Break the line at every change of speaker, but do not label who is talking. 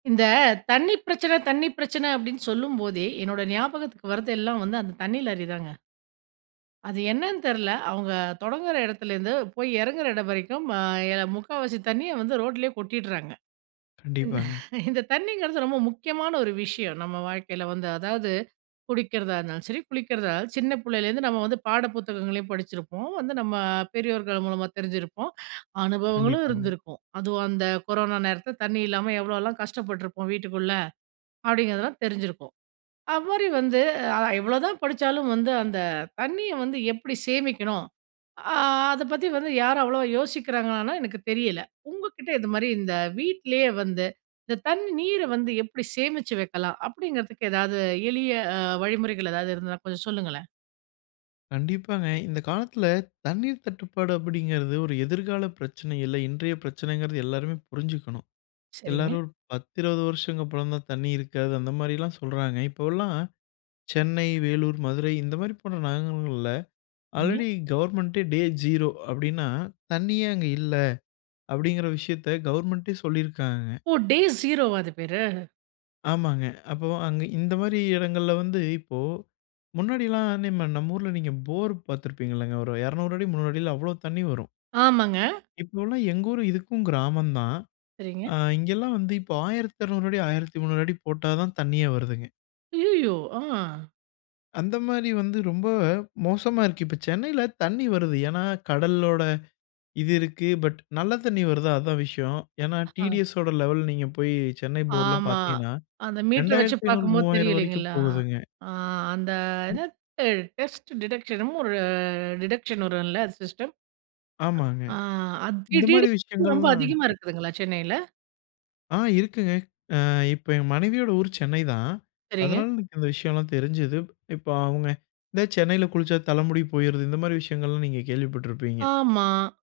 இந்த "தண்ணீ பிரச்சனை தண்ணீ பிரச்சனை," அப்பிடின்னு சொல்லும்போதே, என்னோட ஞாபகத்துக்கு வர்றது எல்லாம் வந்து அந்த தண்ணீ லாரி தாங்க. அது என்னன்னு தெர்ல. அவுங்க தொடங்குற இடத்துலேருந்து போய் இறங்குற இடம் வரைக்கும் ஆ எ 3/4 தண்ணீய வந்து ரோட் லயே கொட்டிடுறாங்க. இந்
கண்டிப்பாங்க.
இந்த தண்ணீங்கிறது ரொம்ப முக்கியமான ஒரு விஷயம் நம்ம வாழ்க்கையில வந்து அதாவது, குடிக்கிறதா இருந்தாலும், சரி குளிக்கிறதா இருந்தாலும் சின்ன புள்ளைலேருந்து நம்ம வந்து பாட புத்தகங்களையும் படிச்சிருப்போம், வந்து நம்ம பெரியோர்கள் மூலமா தெரிஞ்சிருப்போம். அனுபவங்களும்
கண்டிப்பாங்க.
இருந்திருக்கும். அதுவும் அந்த கொரோனா நேரத்தில தண்ணீ இல்லாம எவ்வளோலாம் கஷ்டப்பட்டுருப்போம் வீட்டுக்குள்ள, அப்பிடிங்கிறதெல்லாம் தெரிஞ்சிருக்கும். அப்படி வந்து அ எவ்ளோதான் படிச்சாலும் வந்து அந்த தண்ணீய வந்து எப்பிடி சேமிக்கணும். ஆ அத பத்தி வந்து யாரும் அவ்ளோவா யோசிக்கிறாங்லான்னா எனக்கு தெரியல. உங்க கிட்ட இதுமாரி இந்த வீட்லயே வந்து இந்த தண்ணீ நீர வந்து எப்பிடி சேமிச்சு வைக்கலாம் அப்பிடிங்கிறதுக்கு எதாவது எளிய அ வழிமுறைகள் எதாவது இருந்தா கொஞ்சம் சொல்லுங்களேன்!
கண்டிப்பாங்க. இந்த காலத்தில தண்ணீர் தட்டுப்பாடு அப்பிடிங்கிறது ஒரு எதிர்கால பிரச்சனை இல்ல, இன்றைய பிரச்சனைங்கிறது எல்லாருமே புரிஞ்சுக்கணும்.
சரிங்க.
எல்லாரும் "ஒரு 10, 20 வருஷங்கள் அப்பறந்தான் தண்ணி இருக்காது." அந்த மாரிலாம் சொல்றாங்க. இப்பவுல்லாம் சென்னை, வேலூர், மதுரை இந்தமாரி போன நகரங்கள்ல
[unintelligible]
ஆல்ரெடி கவர்மெண்ட்டே "டே ஜீரோ" அப்டின்னா தண்ணீ ஏன் அங்க இல்ல? அப்பிடிங்கிற விஷயத்த கவர்மெண்ட்டே சொல்லியிருக்காங்க.
ஓ! டே ஸீரோ வா அது பேரு?
ஆமாங்க. அப்போ அங்க இந்தமாரி இடங்கள்ல வந்து இப்போ முன்னாடிலாம் [unintelligible] நம்ம ஊர்ல நீங்க போர் பார்த்துருப்பீங்கல்லங்க ஒரு 200 அடி 300 அடியில அவ்ளோ தண்ணி வரும்.
ஆமாங்க.
இப்பவுலாம் எங்க ஊரு இதுக்கும் கிராமம் தான்.
சரிங்க.
அ இங்கேலாம் வந்து இப்போ 1200 அடி 1300 அடி போட்டா தான் தண்ணீயே வருதுங்க.
அய்யயோ! ஆ.
அந்தமாரி வந்து ரொம்ப மோசமா இருக்கு. இப்ப சென்னையில தண்ணீர் வருது. ஏனா, கடலோட இது இருக்கு பட் நல்ல தண்ணீ வருதா? அதுதான் விஷயம். ஏனா,
ஆ.
டிடிஎஸ் ஓட லெவல் நீங்க போய் சென்னை போர்லாம்
ஆமா.
பார்த்தீங்கன்னா,
அந்த மீட்டர் வச்சு
ரூ.2500
பார்க்கும்போது தெரியும்
ரூ.3,000 வரைக்கும்
இல்லேங்களா!
போகுதுங்க.
ஆ அந்த [unintelligible]
ம்.
என்ன டெஸ்ட் டிடெக்ஷனும் என்னமோ ஒரு டிடெக்ஷன் வரும்ல அது சிஸ்டம்?
ஆமாங்க.
ஆ அது டிடி
இந்தமாரி
[unintelligible] ரொம்ப
விஷயங்கள்லாம்
அதிகமா
இருக்கு.
இருக்குதுங்களா சென்னையில?
ஆ இருக்குங்க. அ இப்ப என் மனைவியோட ஊர் சென்னை தான்.
சரிங்க.
அதனால எனக்கு இந்த விஷயம்லாம் தெரிஞ்சுது. இப்போ அவுங்க இந்த சென்னையில குளிச்சா தலைமுடி போயிருது. இந்தமாரி விஷயங்கள்லாம் நீங்க கேள்விப்பட்டிருப்பீங்க?
ஆமா.